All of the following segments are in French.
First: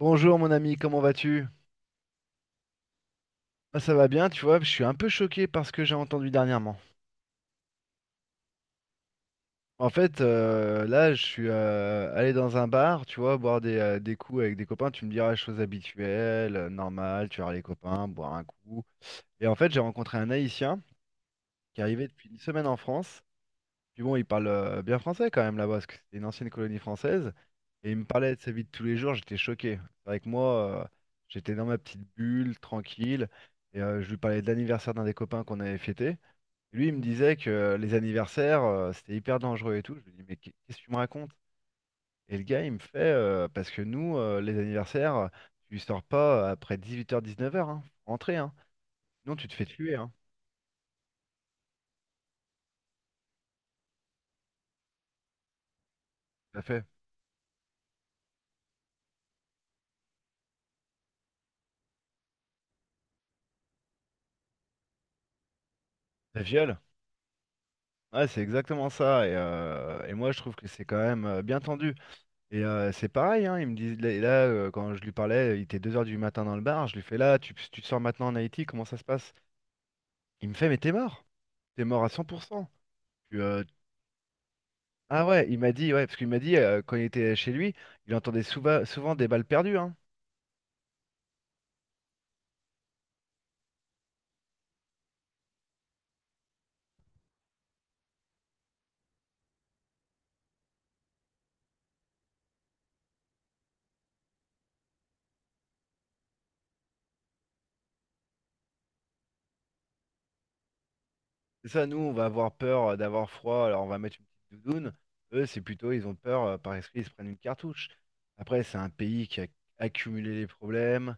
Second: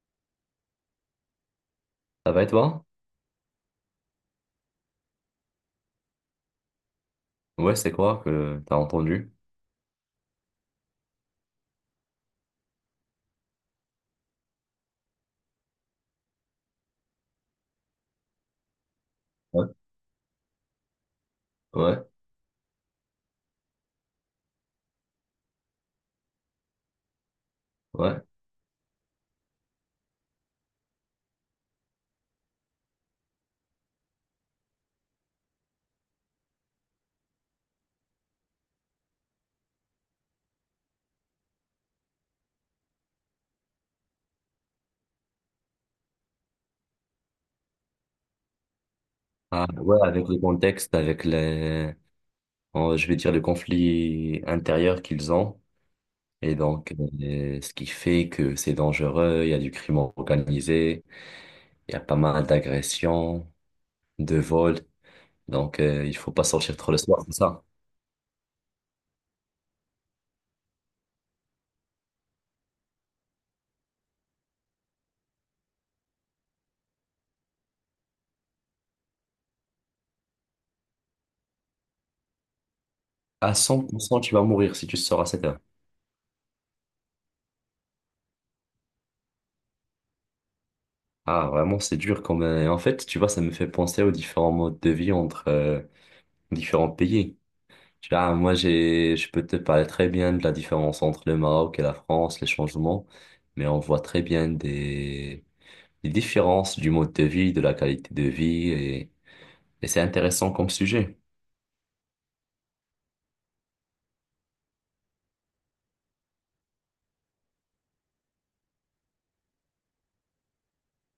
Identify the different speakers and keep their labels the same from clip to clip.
Speaker 1: Bonjour mon ami, comment vas-tu?
Speaker 2: Ça va et toi?
Speaker 1: Moi, ça va bien, tu vois, je suis un peu choqué par ce que j'ai entendu dernièrement.
Speaker 2: Ouais, c'est quoi que t'as entendu?
Speaker 1: En fait, là, je suis allé dans un bar, tu vois, boire des coups avec des copains, tu me diras, chose habituelle, normales. Tu vois les copains, boire un coup. Et en
Speaker 2: Ouais,
Speaker 1: fait, j'ai rencontré un Haïtien qui est
Speaker 2: ouais,
Speaker 1: arrivé depuis une semaine en France. Puis bon, il parle bien français quand même là-bas, parce que c'était une ancienne colonie française. Et il me
Speaker 2: ouais.
Speaker 1: parlait de sa vie de tous les jours, j'étais choqué. C'est vrai que moi, j'étais dans ma petite bulle, tranquille. Et je lui parlais de l'anniversaire d'un des copains qu'on avait fêté. Et lui, il me disait que les anniversaires, c'était hyper dangereux et tout. Je lui dis, mais qu'est-ce que tu me racontes? Et le gars, il me fait, parce que nous, les anniversaires, tu sors pas après 18h-19h, hein. Faut rentrer, hein. Sinon, tu te fais
Speaker 2: Ah
Speaker 1: tuer,
Speaker 2: ouais,
Speaker 1: hein.
Speaker 2: avec le contexte, avec les, oh, je vais dire, le conflit intérieur qu'ils ont. Et
Speaker 1: Tout à fait.
Speaker 2: donc, ce qui fait que c'est dangereux, il y a du crime organisé, il y a pas mal d'agressions, de vols. Donc, il faut
Speaker 1: Ça
Speaker 2: pas sortir
Speaker 1: viole.
Speaker 2: trop le soir, c'est ça.
Speaker 1: Ouais, c'est exactement ça. Et moi, je trouve que c'est quand même bien tendu. Et c'est pareil, hein, il me dit, là, quand je lui parlais, il était 2 heures du matin dans le bar. Je lui fais là, tu te sors maintenant en Haïti, comment ça se passe? Il me fait, mais t'es mort. T'es mort à 100%. Tu,
Speaker 2: À
Speaker 1: euh,
Speaker 2: cent pour cent tu vas mourir si tu sors
Speaker 1: Ah
Speaker 2: à 7
Speaker 1: ouais, il
Speaker 2: heures.
Speaker 1: m'a dit, ouais, parce qu'il m'a dit, quand il était chez lui, il entendait souvent, des balles perdues. Hein.
Speaker 2: Ah, vraiment, c'est dur quand même. En fait, tu vois, ça me fait penser aux différents modes de vie entre différents pays. Ah, moi, je peux te parler très bien de la différence entre le Maroc et la France, les changements, mais on voit très bien des différences du mode de vie, de la qualité de vie, et c'est intéressant comme sujet.
Speaker 1: C'est ça, nous, on va avoir peur d'avoir froid, alors on va mettre une petite doudoune. Eux, c'est plutôt, ils ont peur, par esprit ils se prennent une cartouche. Après, c'est un pays qui a accumulé les problèmes.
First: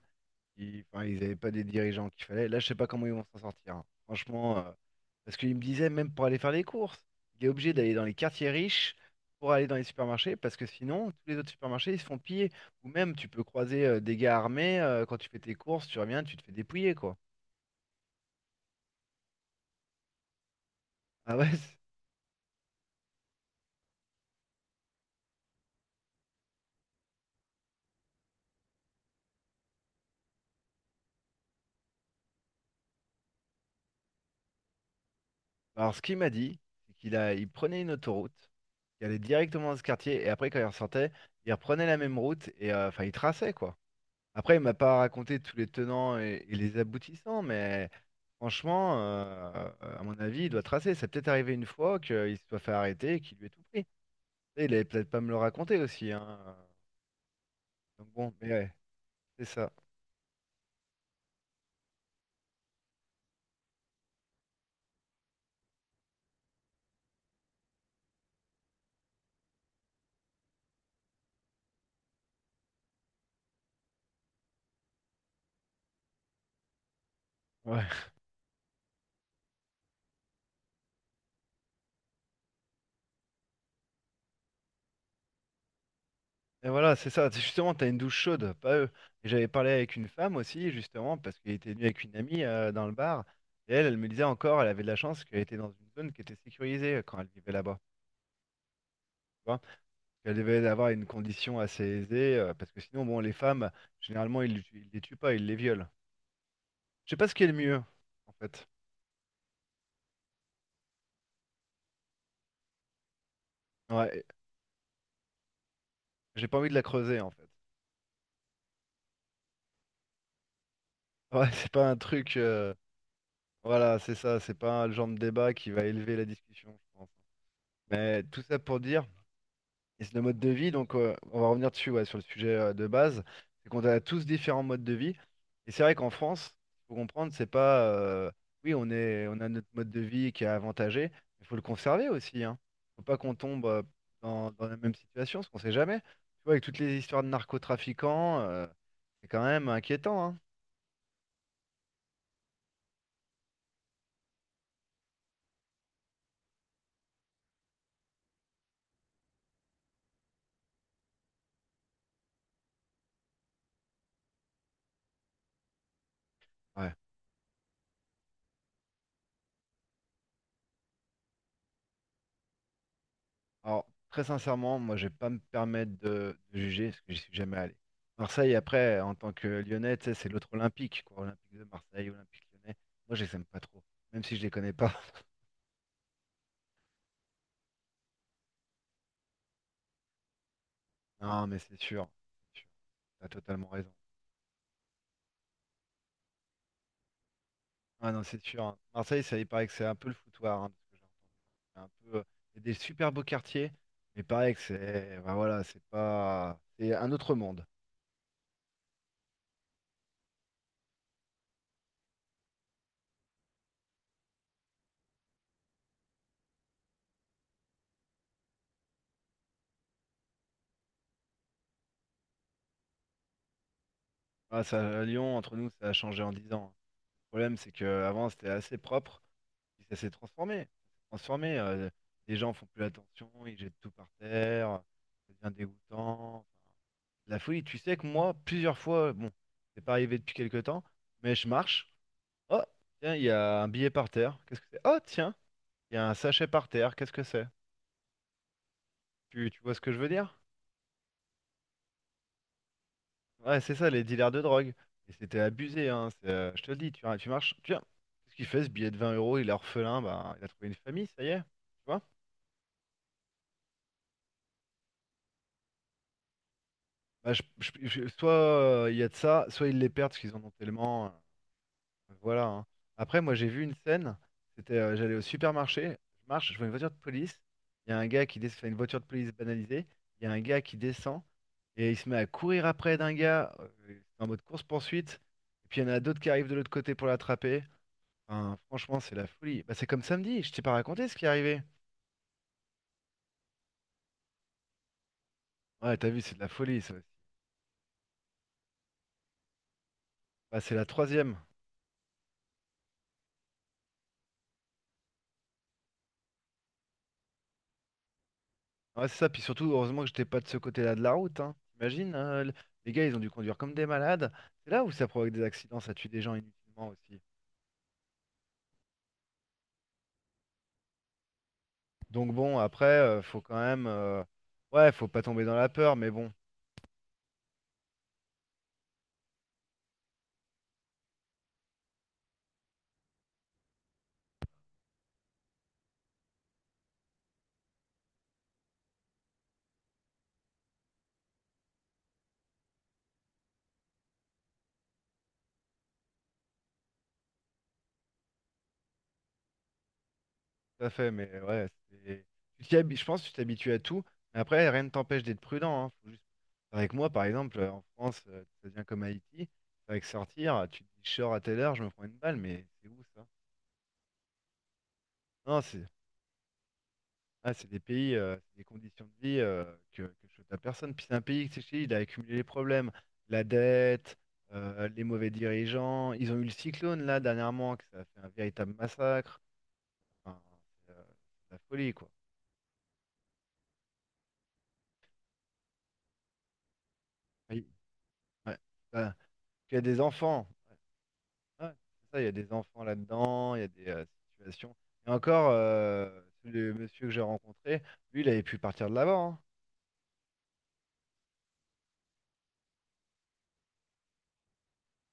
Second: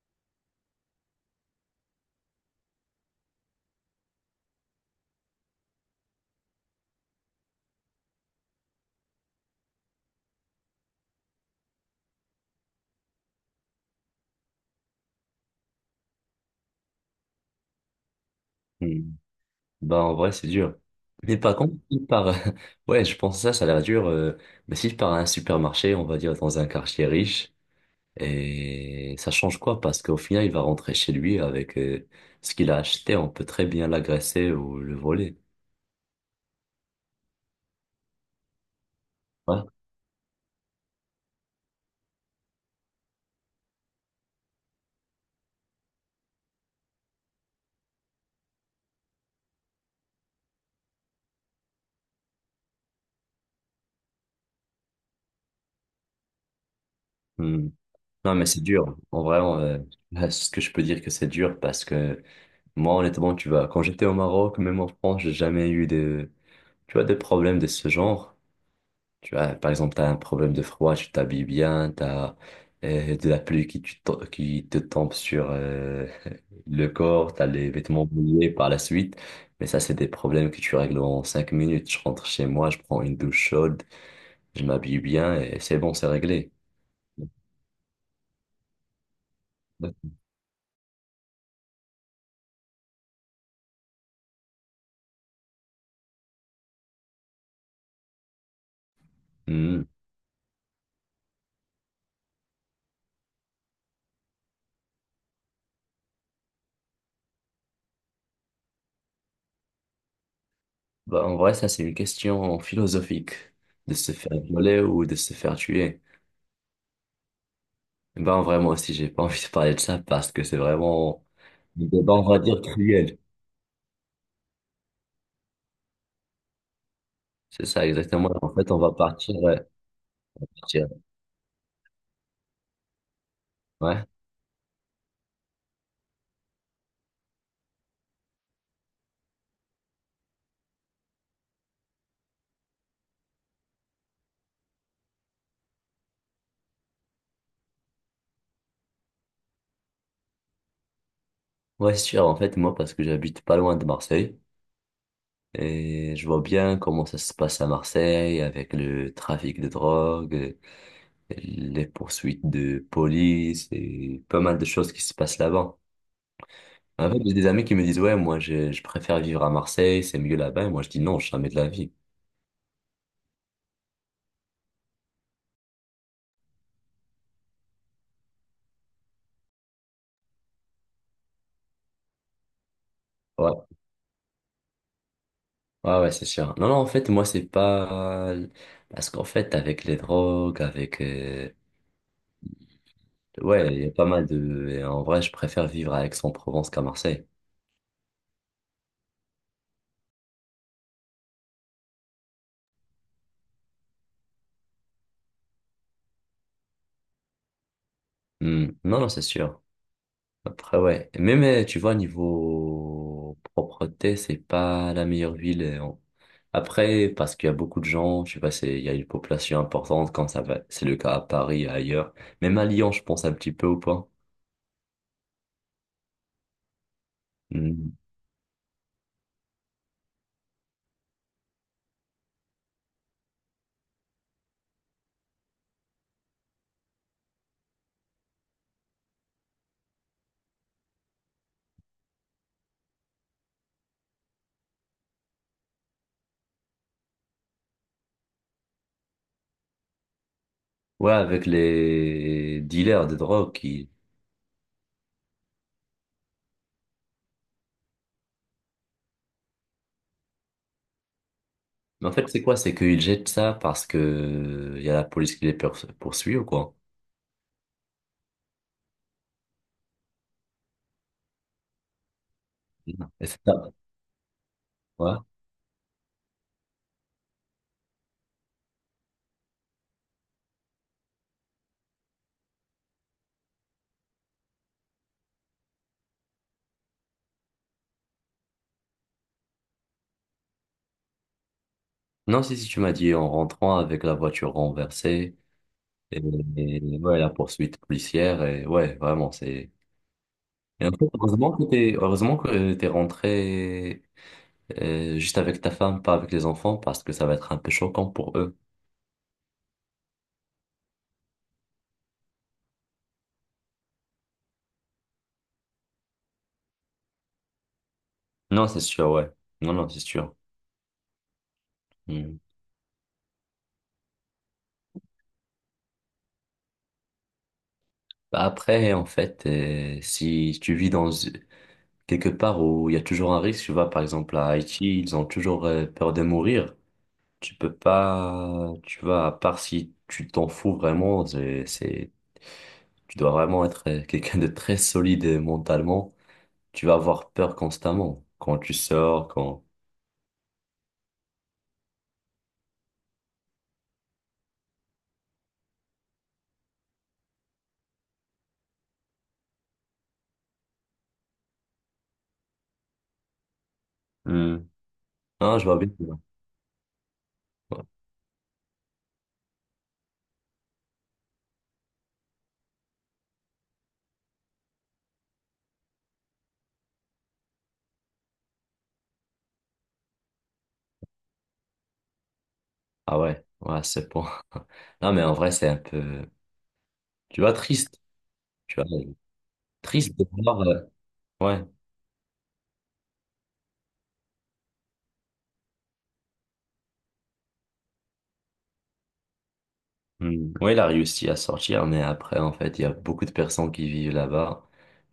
Speaker 1: Enfin, ils avaient pas des dirigeants qu'il fallait. Là, je sais pas comment ils vont s'en sortir, hein. Franchement, parce qu'il me disait, même pour aller faire les courses, il est obligé d'aller dans les quartiers riches pour aller dans les supermarchés, parce que sinon, tous les autres supermarchés, ils se font piller. Ou même, tu peux croiser des gars armés, quand tu fais tes courses, tu reviens, tu te fais dépouiller, quoi.
Speaker 2: Hmm. Ben, en vrai, c'est dur.
Speaker 1: Ah
Speaker 2: Mais
Speaker 1: ouais.
Speaker 2: par contre, si par, ouais, je pense que ça a l'air dur, mais si par un supermarché, on va dire dans un quartier riche, et ça change quoi? Parce qu'au final, il va rentrer chez lui avec, ce qu'il a acheté, on peut très bien l'agresser ou le voler.
Speaker 1: Alors, ce qu'il m'a dit, c'est qu'il prenait une autoroute, il allait
Speaker 2: Ouais.
Speaker 1: directement dans ce quartier, et après, quand il ressortait, il reprenait la même route, et enfin, il traçait, quoi. Après, il m'a pas raconté tous les tenants et les aboutissants, mais franchement, à mon avis, il doit tracer. Ça peut-être arrivé une fois qu'il se soit fait arrêter et qu'il lui ait tout pris. Et il avait peut-être pas me le raconter aussi, hein. Donc bon,
Speaker 2: Non, mais
Speaker 1: mais
Speaker 2: c'est
Speaker 1: ouais,
Speaker 2: dur. En vrai,
Speaker 1: c'est ça.
Speaker 2: là, ce que je peux dire que c'est dur parce que moi, honnêtement, tu vois, quand j'étais au Maroc, même en France, j'ai jamais eu de, tu vois, de problèmes de ce genre. Tu vois, par exemple, t'as un problème de froid, tu t'habilles bien, t'as de la pluie qui, qui te tombe sur le corps, t'as les vêtements
Speaker 1: Ouais.
Speaker 2: mouillés par la suite. Mais ça, c'est des problèmes que tu règles en 5 minutes. Je rentre chez moi, je prends une douche chaude, je m'habille bien et c'est bon, c'est réglé.
Speaker 1: Et voilà, c'est ça. C'est justement, t'as une douche chaude, pas eux. Et j'avais parlé avec une femme aussi, justement, parce qu'elle était venue avec une amie dans le bar. Et elle, elle me disait encore, elle avait de la chance qu'elle était dans une zone qui était sécurisée quand elle vivait là-bas. Tu vois.
Speaker 2: Mhm.
Speaker 1: Qu'elles devaient avoir une condition assez aisée, parce que sinon, bon, les femmes, généralement, ils les tuent pas, ils les violent. Je sais pas ce qui est le mieux, en fait.
Speaker 2: Bah, en vrai, ça, c'est une question philosophique. De se
Speaker 1: Ouais,
Speaker 2: faire violer ou de se faire tuer.
Speaker 1: j'ai pas envie de la creuser, en fait.
Speaker 2: Ben, en vrai, moi aussi, j'ai pas envie de parler de ça parce que c'est vraiment
Speaker 1: Ouais, c'est
Speaker 2: un
Speaker 1: pas un
Speaker 2: débat, on
Speaker 1: truc.
Speaker 2: va dire, cruel.
Speaker 1: Voilà, c'est ça, c'est pas le genre de débat qui va élever la discussion, je pense.
Speaker 2: C'est ça,
Speaker 1: Mais
Speaker 2: exactement.
Speaker 1: tout
Speaker 2: En
Speaker 1: ça
Speaker 2: fait, on
Speaker 1: pour
Speaker 2: va
Speaker 1: dire.
Speaker 2: partir. Ouais,
Speaker 1: Et c'est le mode de vie,
Speaker 2: partir.
Speaker 1: donc on va revenir dessus, ouais, sur le sujet de base, c'est qu'on a
Speaker 2: Ouais.
Speaker 1: tous différents modes de vie. Et c'est vrai qu'en France, il faut comprendre, c'est pas, oui, on a notre mode de vie qui est avantagé, mais il faut le conserver aussi, hein. Faut pas qu'on tombe dans la même situation, parce qu'on sait jamais. Tu vois, avec toutes les histoires de narcotrafiquants, c'est quand même inquiétant, hein.
Speaker 2: Ouais, c'est sûr. En fait, moi, parce que j'habite pas loin de Marseille et je vois bien comment ça se passe à Marseille avec le trafic de drogue, les poursuites de police et pas mal de choses qui se passent là-bas.
Speaker 1: Ouais.
Speaker 2: En fait, j'ai des amis qui me disent, ouais, moi, je préfère vivre à Marseille, c'est mieux là-bas. Et moi, je dis non, jamais de la vie.
Speaker 1: Alors, très sincèrement, moi, je vais pas me permettre de juger parce que j'y suis jamais allé. Marseille, après, en tant que Lyonnais, tu sais, c'est l'autre Olympique, quoi. Olympique de Marseille, Olympique Lyonnais. Moi, je les aime
Speaker 2: Ouais,
Speaker 1: pas trop, même si je les connais pas.
Speaker 2: ouais, ouais, c'est sûr. Non, non, en fait, moi, c'est pas... Parce qu'en fait, avec les drogues, avec...
Speaker 1: Non, mais c'est sûr. C'est sûr, t'as totalement
Speaker 2: ouais, il y a
Speaker 1: raison.
Speaker 2: pas mal de... et en vrai, je préfère vivre à Aix-en-Provence qu'à Marseille.
Speaker 1: Ah non, c'est sûr, hein. Marseille, ça, il paraît que c'est un peu le foutoir, hein, de ce que j'ai entendu. C'est un peu, c'est des super beaux quartiers, mais pareil que c'est, bah voilà, c'est pas, c'est un autre monde.
Speaker 2: Hmm. Non, non, c'est sûr. Après, ouais. Même, tu vois, niveau propreté, c'est pas la meilleure ville. Après, parce qu'il y a beaucoup de gens, je sais pas, c'est, il y a une population importante, comme ça va, c'est le cas à Paris et ailleurs. Même à Lyon, je pense un petit peu ou pas.
Speaker 1: Ah, ça, Lyon, entre nous, ça a changé en 10 ans. Le problème, c'est
Speaker 2: Mhm.
Speaker 1: que avant c'était assez propre. Puis ça s'est transformé. Ça s'est transformé, les gens font plus attention, ils jettent tout par terre, ça devient dégoûtant. Enfin, la folie, tu sais que moi, plusieurs fois, bon, c'est pas arrivé depuis quelque temps, mais je marche. Oh, tiens, il y a un billet par terre. Qu'est-ce que c'est? Oh, tiens, il y a un sachet par terre. Qu'est-ce que c'est? Tu vois ce que je veux dire?
Speaker 2: Ouais, avec les dealers de drogue
Speaker 1: Ouais, c'est ça,
Speaker 2: qui...
Speaker 1: les dealers de drogue. Et c'était abusé, hein. C'est, je te le dis, tu marches, tiens, qu'est-ce qu'il fait ce billet de 20 euros? Il est orphelin, bah, il a trouvé une famille, ça y est. Tu vois.
Speaker 2: Mais en fait, c'est quoi? C'est qu'ils jettent ça parce que il y a la police qui poursuit ou quoi?
Speaker 1: Bah, soit il y a de ça, soit ils les perdent parce qu'ils en ont tellement. Voilà, hein.
Speaker 2: Non.
Speaker 1: Après,
Speaker 2: Et
Speaker 1: moi
Speaker 2: c'est
Speaker 1: j'ai
Speaker 2: ça.
Speaker 1: vu une scène, c'était j'allais
Speaker 2: Ouais.
Speaker 1: au supermarché, je marche, je vois une voiture de police, il y a un gars qui descend, une voiture de police banalisée, il y a un gars qui descend et il se met à courir après d'un gars en mode course-poursuite, et puis il y en a d'autres qui arrivent de l'autre côté pour l'attraper. Enfin, franchement, c'est la folie. Bah, c'est comme samedi, je t'ai pas raconté ce qui est arrivé.
Speaker 2: Non, si, si tu m'as dit en rentrant avec la voiture renversée.
Speaker 1: Ouais, t'as
Speaker 2: Et,
Speaker 1: vu, c'est de la folie ça
Speaker 2: et
Speaker 1: aussi.
Speaker 2: ouais, la poursuite policière, et ouais, vraiment, c'est...
Speaker 1: Bah, c'est la
Speaker 2: Et en fait,
Speaker 1: troisième.
Speaker 2: heureusement que heureusement que t'es rentré juste avec ta femme, pas avec les enfants, parce que ça va être un peu choquant pour eux.
Speaker 1: Ouais, c'est ça, puis surtout, heureusement que j'étais pas de ce côté-là de la route, hein. T'imagines, hein, les gars, ils ont dû conduire comme des malades. C'est là où ça provoque des accidents, ça tue des gens inutilement aussi.
Speaker 2: Non, c'est sûr, ouais. Non, non, c'est sûr.
Speaker 1: Donc
Speaker 2: Hmm.
Speaker 1: bon, après, faut quand même. Ouais, faut pas tomber dans la peur, mais bon,
Speaker 2: Bah, après, en fait, si tu vis dans quelque part où il y a toujours un risque, tu vois, par exemple à Haïti, ils ont toujours peur de mourir. Tu peux pas, tu vois, à part si tu t'en fous vraiment, c'est- Tu dois vraiment être quelqu'un de très solide mentalement. Tu vas avoir peur constamment quand tu sors, quand...
Speaker 1: tout à fait, mais ouais, c'est. Je pense que tu t'habitues à tout, mais après, rien ne t'empêche d'être prudent, hein. Avec moi, par exemple, en France, ça devient comme Haïti, avec sortir, tu te dis, je sors à telle heure, je me prends une balle, mais c'est où ça?
Speaker 2: Hmm. Non,
Speaker 1: Non,
Speaker 2: je vois
Speaker 1: c'est.
Speaker 2: bien. Ouais.
Speaker 1: Ah, c'est des pays, c'est des conditions de vie que je souhaite à personne. Puis c'est un pays, c'est Chili, il a accumulé les problèmes, la dette, les mauvais dirigeants. Ils ont eu le cyclone là dernièrement, que ça a fait un véritable massacre. Enfin, c'est euh, c'est la folie quoi.
Speaker 2: Ah ouais, ouais, c'est bon. Non, mais en vrai, c'est un peu, tu vois,
Speaker 1: Oui,
Speaker 2: triste.
Speaker 1: ouais.
Speaker 2: Tu vois,
Speaker 1: Bah, il y a des
Speaker 2: triste de
Speaker 1: enfants.
Speaker 2: voir. Ouais.
Speaker 1: Ouais, ouais, c'est ça, il y a des enfants là-dedans, il y a des situations. Et encore, le monsieur que j'ai rencontré, lui, il avait pu partir de là-bas, hein.
Speaker 2: Hmm. Ouais, il a réussi à sortir, mais après, en fait, il y a beaucoup de personnes qui vivent là-bas.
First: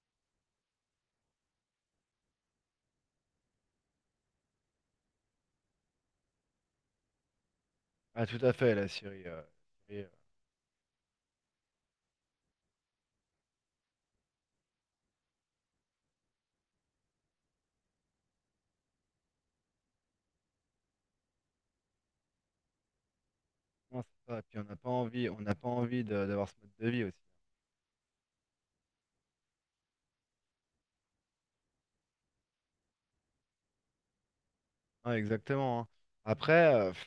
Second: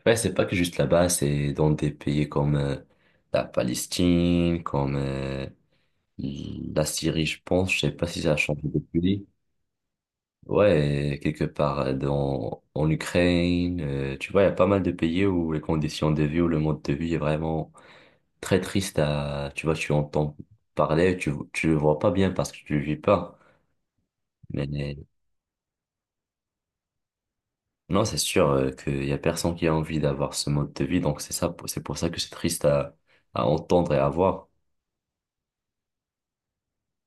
Speaker 2: Ouais, c'est pas que juste là-bas, c'est dans des pays comme la Palestine, comme la Syrie, je pense. Je sais pas si
Speaker 1: Ah,
Speaker 2: ça a
Speaker 1: tout à
Speaker 2: changé
Speaker 1: fait, la Syrie.
Speaker 2: depuis.
Speaker 1: Syrie,
Speaker 2: Ouais, quelque part en Ukraine, tu vois, il y a pas mal de pays où les conditions de vie, où le mode de vie est vraiment très triste à, tu vois, tu entends parler, tu le vois pas bien parce que tu le vis pas.
Speaker 1: Non, c'est ça. Et puis on
Speaker 2: Mais
Speaker 1: n'a pas
Speaker 2: mais
Speaker 1: envie, on n'a pas envie d'avoir ce mode de vie aussi.
Speaker 2: non, c'est sûr qu'il y a personne qui a envie d'avoir ce mode de vie, donc c'est ça, c'est pour ça que c'est triste à entendre et à voir.
Speaker 1: Ouais, exactement, hein. Après,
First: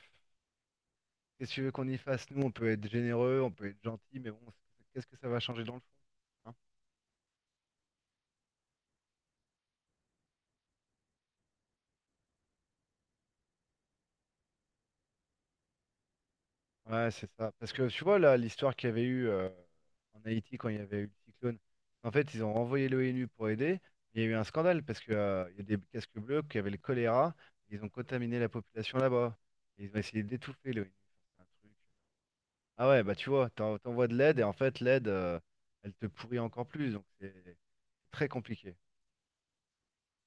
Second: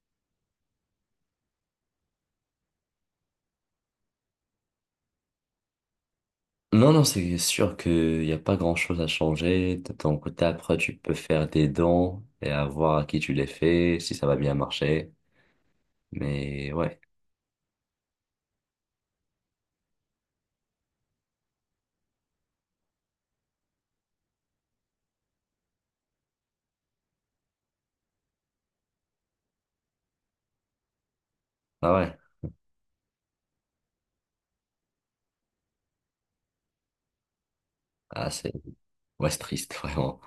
Speaker 1: qu'est-ce que tu veux qu'on y fasse? Nous, on peut être généreux, on peut être gentil, mais bon, qu'est-ce que ça va changer dans le fond, hein?
Speaker 2: Non, non, c'est sûr qu'il n'y a pas grand-chose à changer. De ton côté, après, tu peux faire des dons et à voir à qui tu les fais, si ça va bien marcher. Mais ouais.
Speaker 1: Ouais, c'est ça. Parce que tu vois là, l'histoire qu'il y avait eu en Haïti quand il y avait eu le cyclone. En fait, ils ont renvoyé l'ONU pour aider. Il y a eu un scandale parce que il y a des casques bleus qui avaient le choléra. Ils ont contaminé la population là-bas. Ils ont essayé d'étouffer l'ONU.
Speaker 2: Ah ouais,
Speaker 1: Ah ouais, bah tu vois, t'envoies de l'aide et en fait l'aide, elle te pourrit encore plus, donc c'est très
Speaker 2: ah,
Speaker 1: compliqué.
Speaker 2: c'est triste, vraiment.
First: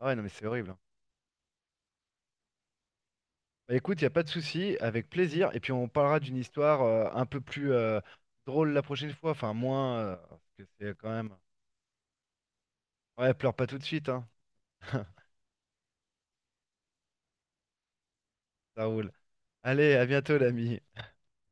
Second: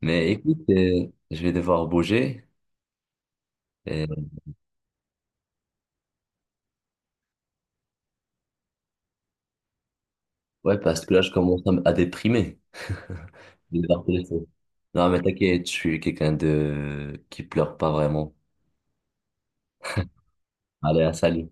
Speaker 1: Ah ouais, non mais
Speaker 2: Mais
Speaker 1: c'est
Speaker 2: écoute,
Speaker 1: horrible, hein.
Speaker 2: je vais devoir bouger.
Speaker 1: Bah écoute, il a
Speaker 2: Et...
Speaker 1: pas de souci, avec plaisir, et puis on parlera d'une histoire un peu plus drôle la prochaine fois, enfin moins, parce que
Speaker 2: Ouais,
Speaker 1: c'est
Speaker 2: parce
Speaker 1: quand
Speaker 2: que là,
Speaker 1: même.
Speaker 2: je commence à, à déprimer.
Speaker 1: Ouais, pleure pas tout
Speaker 2: Je vais
Speaker 1: de
Speaker 2: devoir
Speaker 1: suite,
Speaker 2: te
Speaker 1: hein.
Speaker 2: laisser. Non, mais t'inquiète, je suis quelqu'un de... qui pleure pas vraiment.
Speaker 1: Ça roule. Allez, à bientôt l'ami.
Speaker 2: Allez, à salut.